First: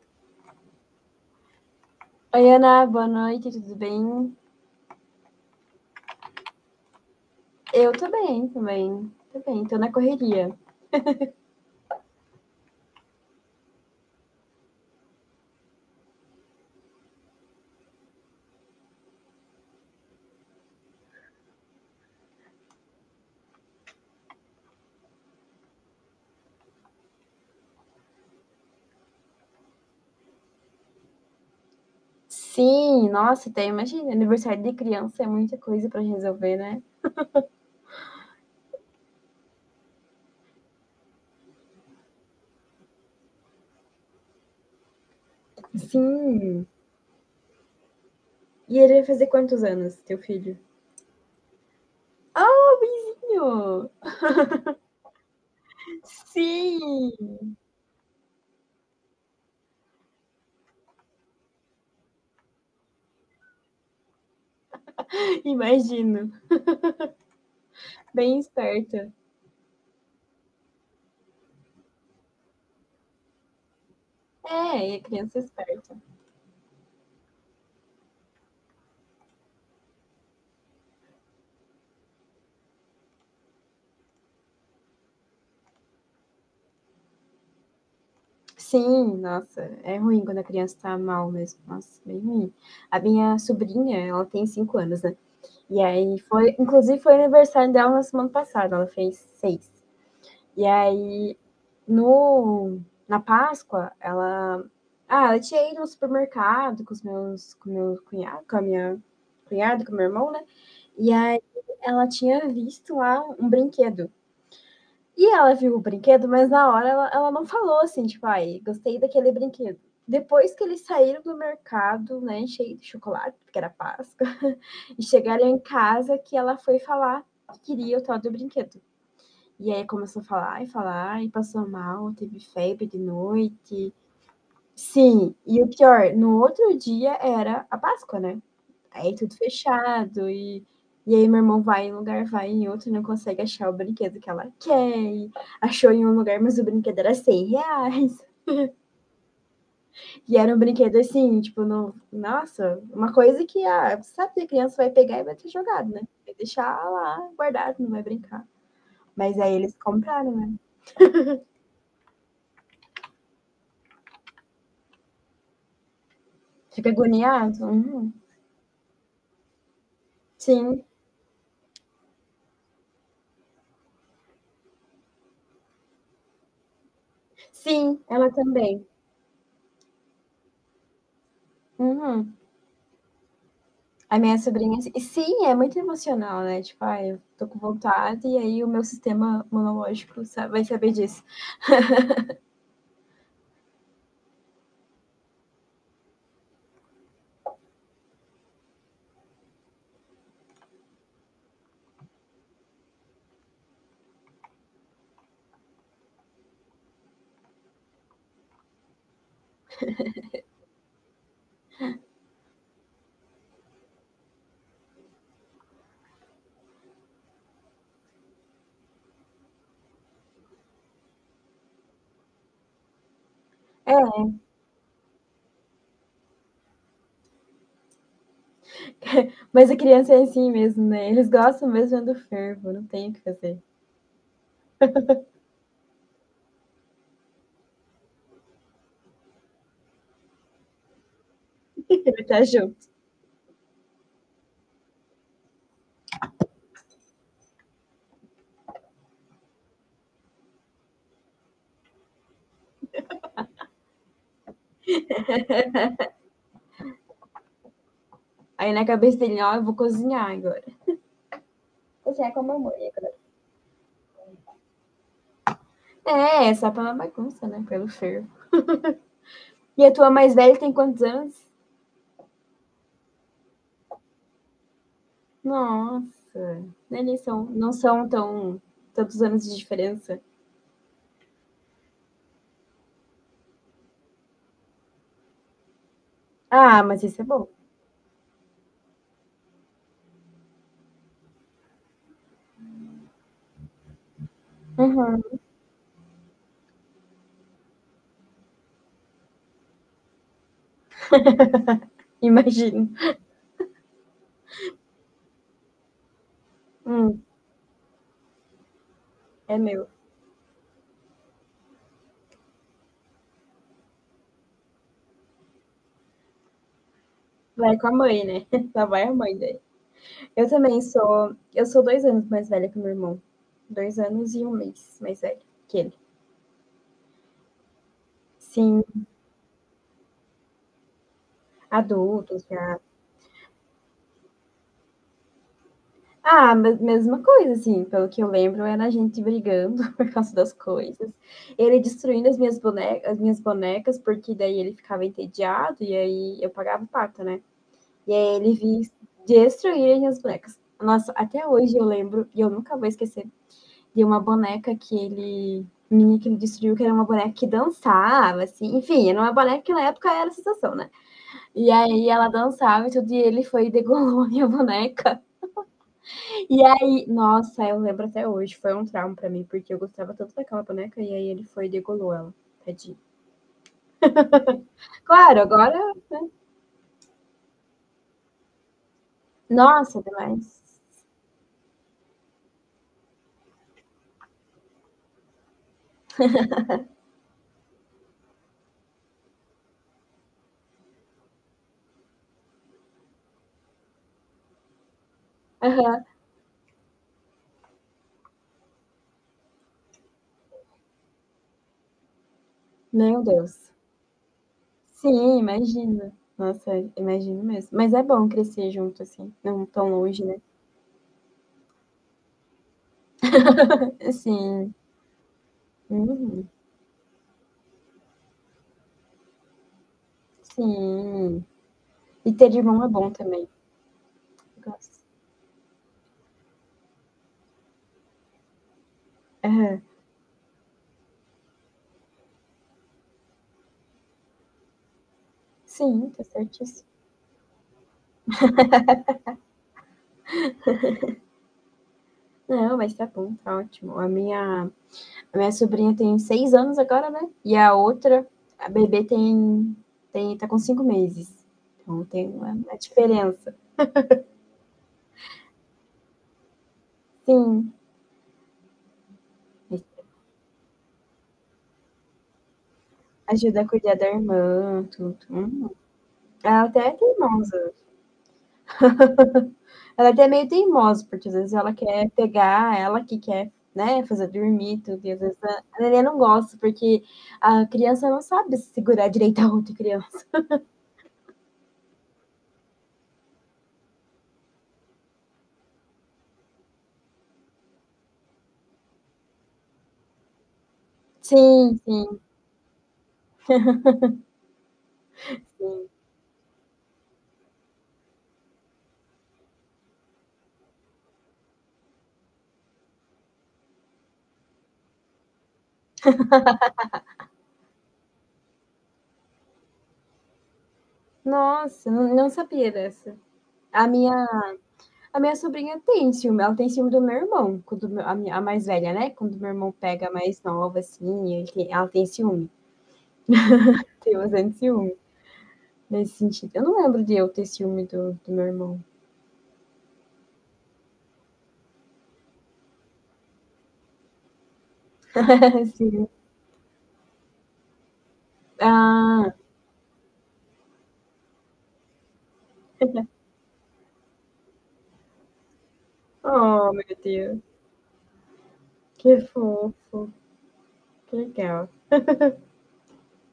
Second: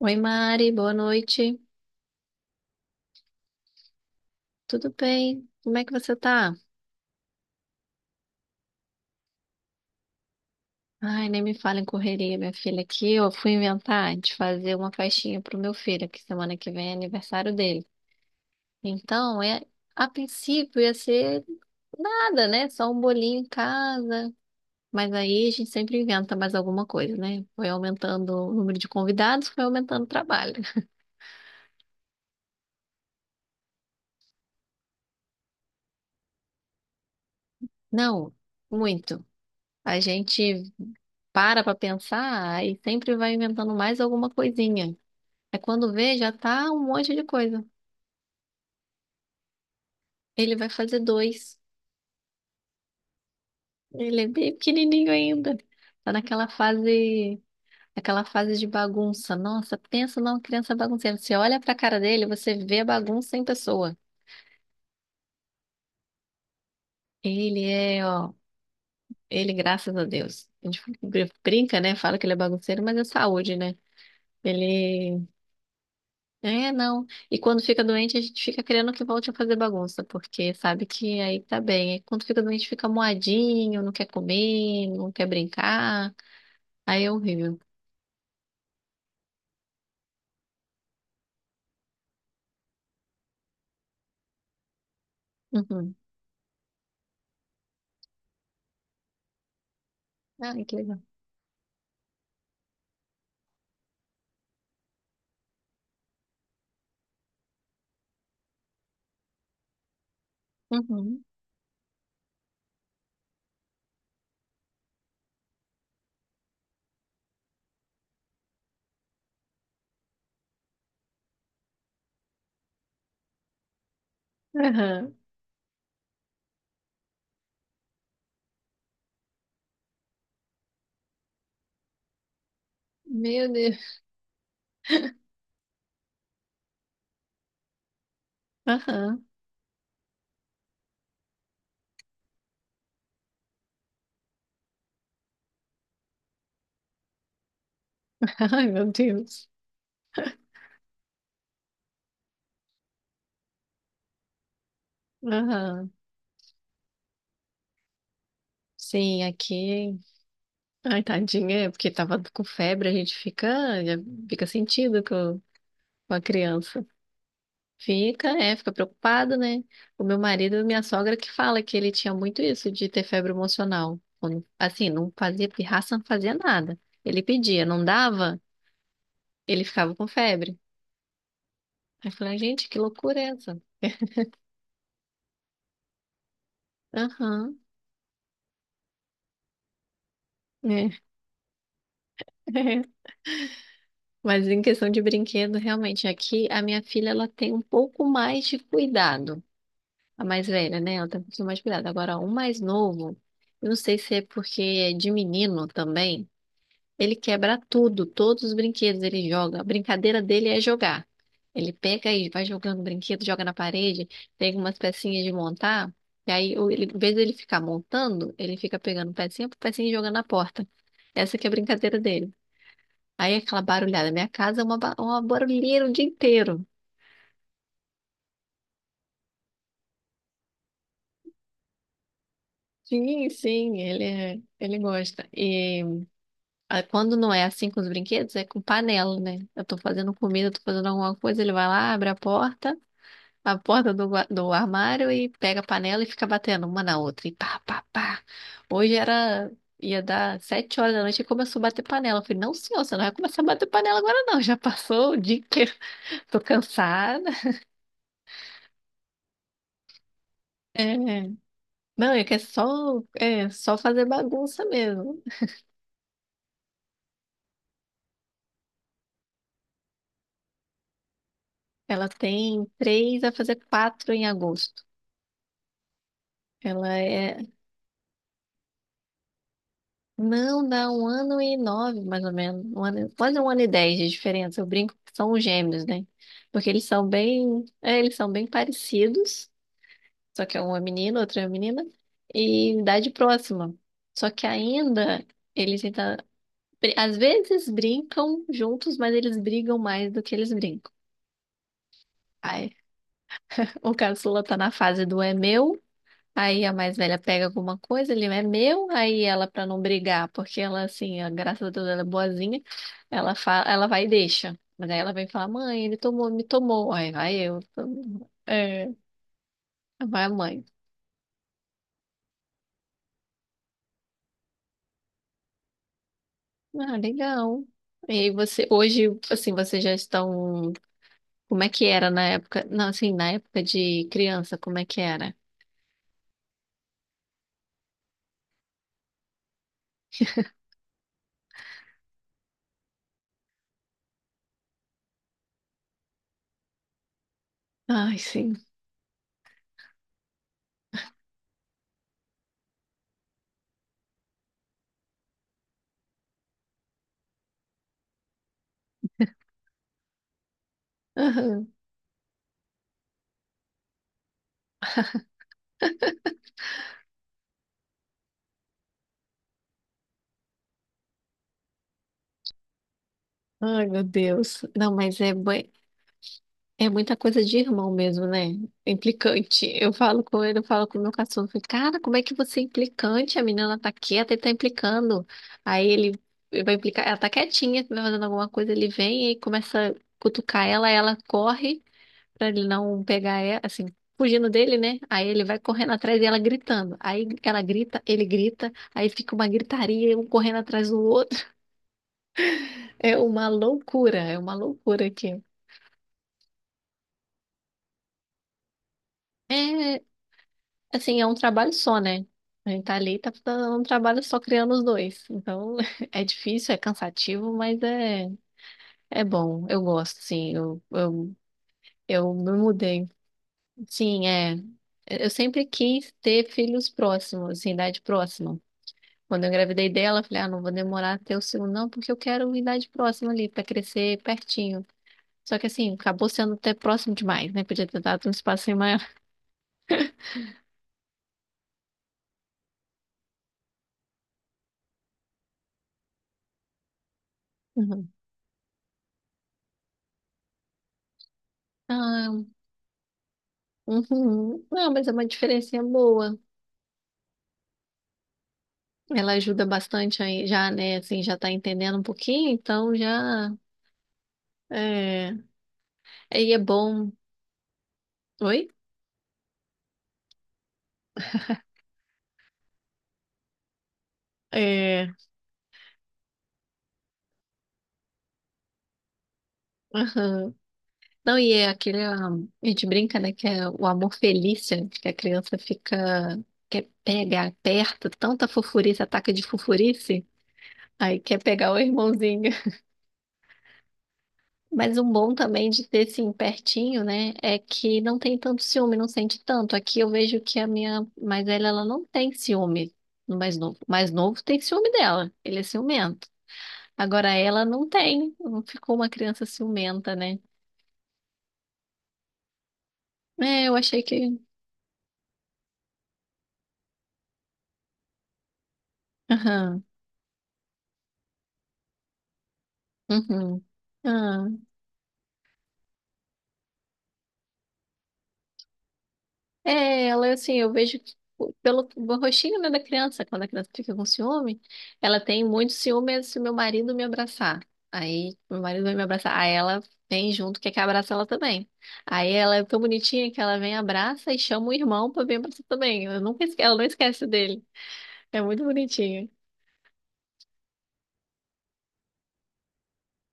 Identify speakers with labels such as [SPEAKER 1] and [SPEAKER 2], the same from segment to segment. [SPEAKER 1] Oi, Mari, boa noite.
[SPEAKER 2] Oi, Ana, boa noite, tudo bem?
[SPEAKER 1] Tudo bem? Como é que você tá?
[SPEAKER 2] Eu tô bem também, tô bem, tô na correria.
[SPEAKER 1] Ai, nem me fala em correria, minha filha, aqui eu fui inventar de fazer uma festinha pro meu filho, que semana que vem é aniversário dele. Então, a princípio ia ser nada, né? Só um bolinho em casa. Mas aí a gente sempre inventa mais alguma coisa, né? Foi aumentando o número de convidados, foi aumentando o trabalho.
[SPEAKER 2] Sim, nossa, até imagina, aniversário de criança é muita coisa pra resolver, né?
[SPEAKER 1] Não, muito. A gente para pra pensar e sempre vai inventando mais alguma coisinha. É quando vê, já
[SPEAKER 2] Sim.
[SPEAKER 1] tá um monte de coisa.
[SPEAKER 2] E ele vai fazer quantos anos, teu
[SPEAKER 1] Ele
[SPEAKER 2] filho?
[SPEAKER 1] vai fazer dois.
[SPEAKER 2] Ah, o vizinho!
[SPEAKER 1] Ele é bem pequenininho ainda. Tá
[SPEAKER 2] Sim,
[SPEAKER 1] naquela fase de bagunça. Nossa, pensa numa criança bagunceira. Você olha pra cara dele, você vê a bagunça em pessoa.
[SPEAKER 2] imagino,
[SPEAKER 1] Ele é, ó,
[SPEAKER 2] bem esperta.
[SPEAKER 1] ele, graças a Deus. A gente brinca, né? Fala que ele é bagunceiro, mas é saúde, né?
[SPEAKER 2] É, e a
[SPEAKER 1] Ele
[SPEAKER 2] criança é esperta.
[SPEAKER 1] É, não. E quando fica doente, a gente fica querendo que volte a fazer bagunça, porque sabe que aí tá bem. Aí quando fica doente, fica moadinho, não quer comer, não quer brincar. Aí é horrível.
[SPEAKER 2] Sim, nossa, é ruim quando a criança tá mal mesmo. Nossa, bem ruim. A minha sobrinha, ela tem 5 anos, né? E
[SPEAKER 1] Uhum.
[SPEAKER 2] aí foi, inclusive foi aniversário dela na semana passada, ela fez seis.
[SPEAKER 1] Ai,
[SPEAKER 2] E
[SPEAKER 1] que legal.
[SPEAKER 2] aí no na Páscoa, ela tinha ido no supermercado com os meus com meu cunhado, com a minha cunhada, com o meu irmão, né? E
[SPEAKER 1] Uhum.
[SPEAKER 2] aí ela tinha visto lá um brinquedo. E ela viu o brinquedo, mas na hora ela não falou assim, tipo, ai, gostei daquele brinquedo. Depois que eles saíram do mercado, né, cheio de chocolate, porque era Páscoa, e
[SPEAKER 1] Aham.
[SPEAKER 2] chegaram em casa que ela foi falar que queria o tal do brinquedo. E aí começou a falar e falar, e passou mal, teve febre de
[SPEAKER 1] Meu
[SPEAKER 2] noite.
[SPEAKER 1] Deus.
[SPEAKER 2] Sim, e o pior, no outro dia era a Páscoa, né? Aí
[SPEAKER 1] Aham.
[SPEAKER 2] tudo fechado, e aí meu irmão vai em um lugar, vai em outro, não consegue achar o brinquedo que ela quer. E achou em um lugar, mas o brinquedo era R$ 100.
[SPEAKER 1] Ai, meu Deus.
[SPEAKER 2] E era um brinquedo assim, tipo, no... nossa, uma coisa que você sabe que a criança vai pegar e vai ter jogado,
[SPEAKER 1] Aham.
[SPEAKER 2] né? Vai deixar lá guardado, não vai brincar.
[SPEAKER 1] Sim,
[SPEAKER 2] Mas aí eles
[SPEAKER 1] aqui.
[SPEAKER 2] compraram, né?
[SPEAKER 1] Ai, tadinha, é porque tava com febre, a gente fica, já fica sentido com a criança.
[SPEAKER 2] Fica agoniado? Uhum.
[SPEAKER 1] Fica, é, fica preocupado, né? O meu marido e minha
[SPEAKER 2] Sim,
[SPEAKER 1] sogra que fala que ele tinha muito isso de ter febre emocional. Assim, não fazia pirraça, não fazia nada. Ele pedia, não
[SPEAKER 2] sim, ela
[SPEAKER 1] dava,
[SPEAKER 2] também.
[SPEAKER 1] ele ficava com febre. Aí eu
[SPEAKER 2] Uhum.
[SPEAKER 1] falei, gente, que loucura é essa?
[SPEAKER 2] A minha sobrinha, assim, e sim, é muito emocional, né? Tipo, eu tô
[SPEAKER 1] Aham,
[SPEAKER 2] com vontade e aí o meu sistema monológico vai
[SPEAKER 1] né?
[SPEAKER 2] saber disso.
[SPEAKER 1] Mas em questão de brinquedo, realmente, aqui a minha filha ela tem um pouco mais de cuidado. A mais velha, né? Ela tem um pouquinho mais de cuidado. Agora, o mais novo, eu não sei se é porque é de menino também. Ele quebra tudo, todos os brinquedos ele joga. A brincadeira dele é jogar. Ele pega e vai jogando o brinquedo, joga na parede, pega umas pecinhas de montar, e aí, ele, em vez dele ficar montando, ele fica pegando pecinha por pecinha e jogando na porta. Essa que é a brincadeira dele. Aí é aquela
[SPEAKER 2] É,
[SPEAKER 1] barulhada. Minha casa é uma barulheira o dia inteiro.
[SPEAKER 2] mas a criança é assim mesmo, né? Eles gostam mesmo do fervo, não tem o que
[SPEAKER 1] Sim,
[SPEAKER 2] fazer.
[SPEAKER 1] sim, ele gosta. E quando não é assim com os brinquedos, é com panela, né? Eu tô fazendo comida, tô fazendo alguma coisa, ele vai lá, abre a
[SPEAKER 2] Ele tá
[SPEAKER 1] porta.
[SPEAKER 2] junto.
[SPEAKER 1] Do armário e pega a panela e fica batendo uma na outra. E pá, pá, pá. Hoje era. Ia dar 7 horas da noite e começou a bater panela. Eu falei, não, senhor, você não vai começar a bater panela agora, não. Já passou o dia inteiro. Tô cansada.
[SPEAKER 2] Aí na cabeça dele, ó, eu vou cozinhar agora.
[SPEAKER 1] É. Não, é
[SPEAKER 2] Você é
[SPEAKER 1] que
[SPEAKER 2] como a mãe.
[SPEAKER 1] é só fazer bagunça mesmo.
[SPEAKER 2] É, só pela bagunça, né? Pelo fervo. E a tua mais velha tem quantos anos?
[SPEAKER 1] Ela tem três a fazer quatro em agosto.
[SPEAKER 2] Nossa.
[SPEAKER 1] Ela
[SPEAKER 2] Eles são,
[SPEAKER 1] é
[SPEAKER 2] não são tão tantos anos de diferença.
[SPEAKER 1] Não, dá um ano e nove, mais ou menos. Um ano, quase um ano e dez de diferença. Eu brinco que são gêmeos, né? Porque
[SPEAKER 2] Ah,
[SPEAKER 1] eles
[SPEAKER 2] mas
[SPEAKER 1] são
[SPEAKER 2] isso é bom.
[SPEAKER 1] bem parecidos, só que um é menino, outro é menina, e em idade próxima. Só que ainda
[SPEAKER 2] Uhum.
[SPEAKER 1] eles ainda, br- às vezes brincam juntos, mas eles brigam mais do que eles brincam. Ai,
[SPEAKER 2] Imagino.
[SPEAKER 1] o caçula tá na fase do é meu. Aí a mais velha
[SPEAKER 2] Hum,
[SPEAKER 1] pega alguma coisa, ele é meu, aí ela,
[SPEAKER 2] é
[SPEAKER 1] pra não
[SPEAKER 2] meu.
[SPEAKER 1] brigar, porque graças a Deus, ela é boazinha, ela fala, ela vai e deixa. Mas aí ela vem falar, mãe, ele tomou, me tomou. Aí vai eu,
[SPEAKER 2] Vai com a mãe, né? Lá
[SPEAKER 1] é,
[SPEAKER 2] vai a mãe daí.
[SPEAKER 1] vai a
[SPEAKER 2] Eu
[SPEAKER 1] mãe.
[SPEAKER 2] também sou. Eu sou 2 anos mais velha que o meu irmão. 2 anos e 1 mês mais velho que ele.
[SPEAKER 1] Ah, legal. E aí você,
[SPEAKER 2] Sim,
[SPEAKER 1] hoje, assim, vocês já estão, como é que era na
[SPEAKER 2] adultos
[SPEAKER 1] época?
[SPEAKER 2] já.
[SPEAKER 1] Não, assim, na época de criança, como é que era?
[SPEAKER 2] Ah, mesma coisa, assim, pelo que eu lembro, era a gente brigando por causa das coisas. Ele destruindo as minhas bonecas, porque daí ele ficava entediado e aí eu pagava o pato, né? E
[SPEAKER 1] Ai,
[SPEAKER 2] aí
[SPEAKER 1] sim.
[SPEAKER 2] ele vinha destruir as minhas bonecas. Nossa, até hoje eu lembro, e eu nunca vou esquecer, de uma boneca que ele destruiu, que era uma boneca que dançava, assim, enfim, era uma boneca que na época era a sensação, né? E aí ela dançava e tudo, e ele foi e degolou a minha boneca. E aí, nossa, eu lembro até hoje, foi um trauma pra mim, porque eu gostava tanto daquela boneca e aí ele foi e degolou ela. Tadinho.
[SPEAKER 1] Aham. Ai, meu Deus. Não, mas
[SPEAKER 2] Claro, agora.
[SPEAKER 1] é muita coisa de irmão mesmo, né? É implicante. Eu
[SPEAKER 2] Nossa,
[SPEAKER 1] falo
[SPEAKER 2] demais.
[SPEAKER 1] com ele, eu falo com o meu cachorro. Cara, como é que você é implicante? A menina tá quieta e tá implicando. Aí ele vai implicar. Ela tá quietinha, vai fazendo alguma coisa, ele vem e começa a cutucar ela, ela corre pra ele não pegar ela, assim, fugindo dele, né? Aí ele vai correndo
[SPEAKER 2] Aham.
[SPEAKER 1] atrás e ela gritando. Aí ela grita, ele grita, aí fica uma gritaria, um correndo atrás do outro.
[SPEAKER 2] Meu Deus.
[SPEAKER 1] É uma loucura
[SPEAKER 2] Sim,
[SPEAKER 1] aqui.
[SPEAKER 2] imagina. Nossa, imagino mesmo. Mas é bom crescer junto, assim, não tão
[SPEAKER 1] É
[SPEAKER 2] longe, né?
[SPEAKER 1] Assim, é um trabalho só, né? A gente tá ali, e tá fazendo um trabalho só criando
[SPEAKER 2] Sim.
[SPEAKER 1] os dois. Então, é
[SPEAKER 2] Uhum.
[SPEAKER 1] difícil, é cansativo, mas é bom. Eu gosto, sim. Eu, eu,
[SPEAKER 2] Sim. E
[SPEAKER 1] eu
[SPEAKER 2] ter
[SPEAKER 1] me
[SPEAKER 2] irmão é
[SPEAKER 1] mudei.
[SPEAKER 2] bom também.
[SPEAKER 1] Sim, é.
[SPEAKER 2] Eu gosto.
[SPEAKER 1] Eu sempre quis ter filhos próximos, assim, idade próxima. Quando eu
[SPEAKER 2] Aham.
[SPEAKER 1] engravidei dela, eu falei, ah, não vou demorar até o segundo, não, porque eu quero idade próxima ali, pra crescer pertinho. Só que assim,
[SPEAKER 2] Sim, tá
[SPEAKER 1] acabou sendo até
[SPEAKER 2] certíssimo.
[SPEAKER 1] próximo demais, né? Podia ter dado um espacinho maior.
[SPEAKER 2] Não, mas tá bom, tá ótimo. A minha sobrinha tem 6 anos agora, né? E a
[SPEAKER 1] Uhum.
[SPEAKER 2] outra, a bebê tem, tem tá com 5 meses. Então tem
[SPEAKER 1] Ah,
[SPEAKER 2] uma diferença.
[SPEAKER 1] uhum. Não, mas é uma diferencinha boa.
[SPEAKER 2] Sim.
[SPEAKER 1] Ela ajuda bastante aí, já, né? Assim, já tá entendendo um pouquinho, então já.
[SPEAKER 2] Ajuda a cuidar da irmã, tudo.
[SPEAKER 1] É,
[SPEAKER 2] Hum.
[SPEAKER 1] e é
[SPEAKER 2] Ela até é
[SPEAKER 1] bom.
[SPEAKER 2] teimosa.
[SPEAKER 1] Oi?
[SPEAKER 2] Ela até é meio teimosa, porque às vezes ela quer pegar, ela que quer, né, fazer dormir, tudo.
[SPEAKER 1] É.
[SPEAKER 2] E às vezes a neném não gosta, porque a criança não sabe segurar direito a outra criança.
[SPEAKER 1] Aham. Não, e é a gente brinca, né? Que é o amor felício, que a criança fica. Quer pegar, aperta, tanta fofurice, ataque de fofurice, aí quer pegar
[SPEAKER 2] Sim,
[SPEAKER 1] o
[SPEAKER 2] sim.
[SPEAKER 1] irmãozinho. Mas um bom também de ter, assim, pertinho, né, é que não tem tanto ciúme, não sente tanto. Aqui eu vejo que a minha mais velha, ela não tem ciúme no mais novo. O mais novo tem ciúme dela, ele é ciumento. Agora ela não tem, não ficou uma criança ciumenta, né?
[SPEAKER 2] Nossa, não, não sabia dessa.
[SPEAKER 1] É, eu
[SPEAKER 2] A
[SPEAKER 1] achei
[SPEAKER 2] minha
[SPEAKER 1] que...
[SPEAKER 2] A minha sobrinha tem ciúme, ela tem ciúme do meu irmão, quando a mais velha, né? Quando meu irmão
[SPEAKER 1] Aham,
[SPEAKER 2] pega a mais nova, assim, ela tem ciúme.
[SPEAKER 1] uhum,
[SPEAKER 2] Tem
[SPEAKER 1] ah.
[SPEAKER 2] bastante ciúme nesse sentido. Eu não lembro de eu ter ciúme do meu irmão.
[SPEAKER 1] É, ela assim, eu vejo que pelo rostinho, né, da criança, quando a criança fica com ciúme, ela tem muito
[SPEAKER 2] Assim,
[SPEAKER 1] ciúme se meu marido me abraçar. Aí meu marido vai me
[SPEAKER 2] ah,
[SPEAKER 1] abraçar, aí ela vem junto, quer que abraça ela também. Aí ela é tão bonitinha que ela vem, abraça e chama o irmão pra vir abraçar também. Eu nunca esque...
[SPEAKER 2] oh,
[SPEAKER 1] Ela não
[SPEAKER 2] meu
[SPEAKER 1] esquece
[SPEAKER 2] Deus,
[SPEAKER 1] dele. É muito
[SPEAKER 2] que
[SPEAKER 1] bonitinha.
[SPEAKER 2] fofo, que legal.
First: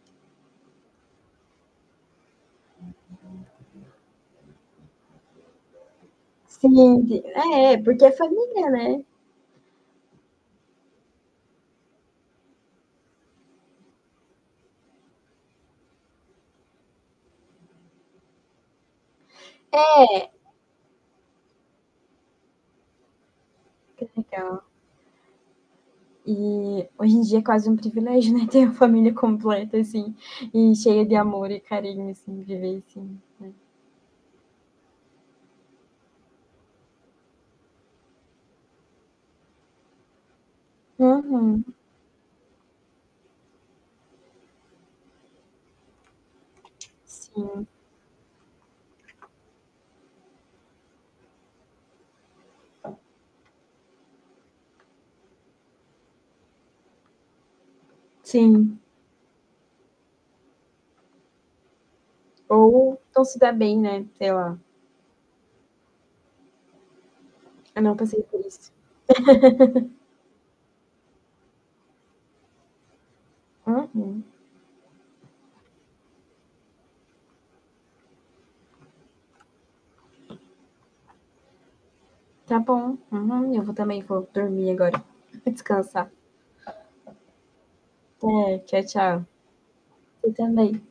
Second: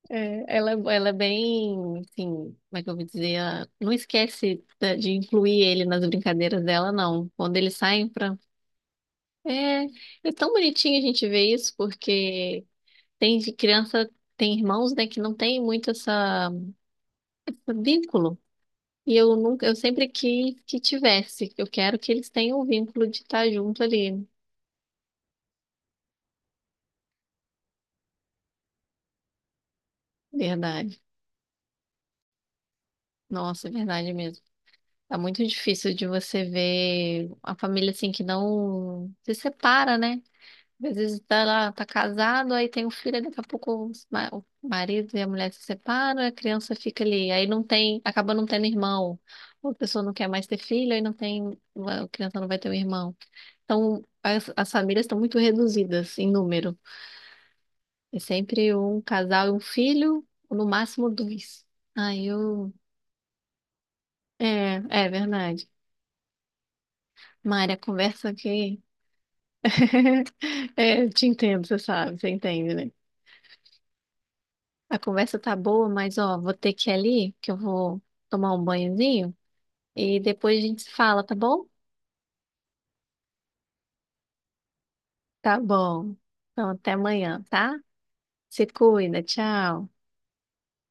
[SPEAKER 1] É, ela é bem, assim, como é que eu vou dizer? Ela não esquece da- de incluir ele nas brincadeiras
[SPEAKER 2] Sim,
[SPEAKER 1] dela, não. Quando eles
[SPEAKER 2] é, porque
[SPEAKER 1] saem
[SPEAKER 2] é
[SPEAKER 1] pra
[SPEAKER 2] família, né?
[SPEAKER 1] É, é tão bonitinho a gente ver isso, porque tem de criança, tem irmãos, né, que não tem muito essa, esse vínculo. E eu nunca, eu sempre quis que tivesse. Eu quero que eles tenham o vínculo de estar junto
[SPEAKER 2] Que
[SPEAKER 1] ali.
[SPEAKER 2] legal. E hoje em dia é quase um privilégio, né? Ter uma família completa, assim, e
[SPEAKER 1] Verdade.
[SPEAKER 2] cheia de amor e carinho, assim, viver assim.
[SPEAKER 1] Nossa, é verdade mesmo. Tá muito difícil de você ver a família assim que não se separa, né? Às vezes tá
[SPEAKER 2] Uhum,
[SPEAKER 1] lá, tá casado, aí tem um filho, aí daqui a pouco o marido e a mulher se separam, a criança fica ali, aí não
[SPEAKER 2] sim.
[SPEAKER 1] tem, acaba não tendo irmão. Ou a pessoa não quer mais ter filho, aí não tem, a criança não vai ter um irmão. Então, as famílias estão muito reduzidas em número. É sempre
[SPEAKER 2] Sim,
[SPEAKER 1] um casal e um filho, ou no máximo dois. Aí eu.
[SPEAKER 2] ou não se dá bem, né, sei lá.
[SPEAKER 1] É, é verdade. Mária, a
[SPEAKER 2] Eu não passei
[SPEAKER 1] conversa
[SPEAKER 2] por isso.
[SPEAKER 1] aqui. É, eu te entendo, você sabe, você entende, né?
[SPEAKER 2] Uhum.
[SPEAKER 1] A conversa tá boa, mas ó, vou ter que ir ali, que eu vou tomar um banhozinho e depois a gente se fala, tá bom?
[SPEAKER 2] Tá bom, uhum, eu vou também vou dormir agora.
[SPEAKER 1] Tá
[SPEAKER 2] Descansar.
[SPEAKER 1] bom. Então até amanhã, tá?
[SPEAKER 2] É,
[SPEAKER 1] Se
[SPEAKER 2] tchau,
[SPEAKER 1] cuida,
[SPEAKER 2] tchau.
[SPEAKER 1] tchau.
[SPEAKER 2] Você também.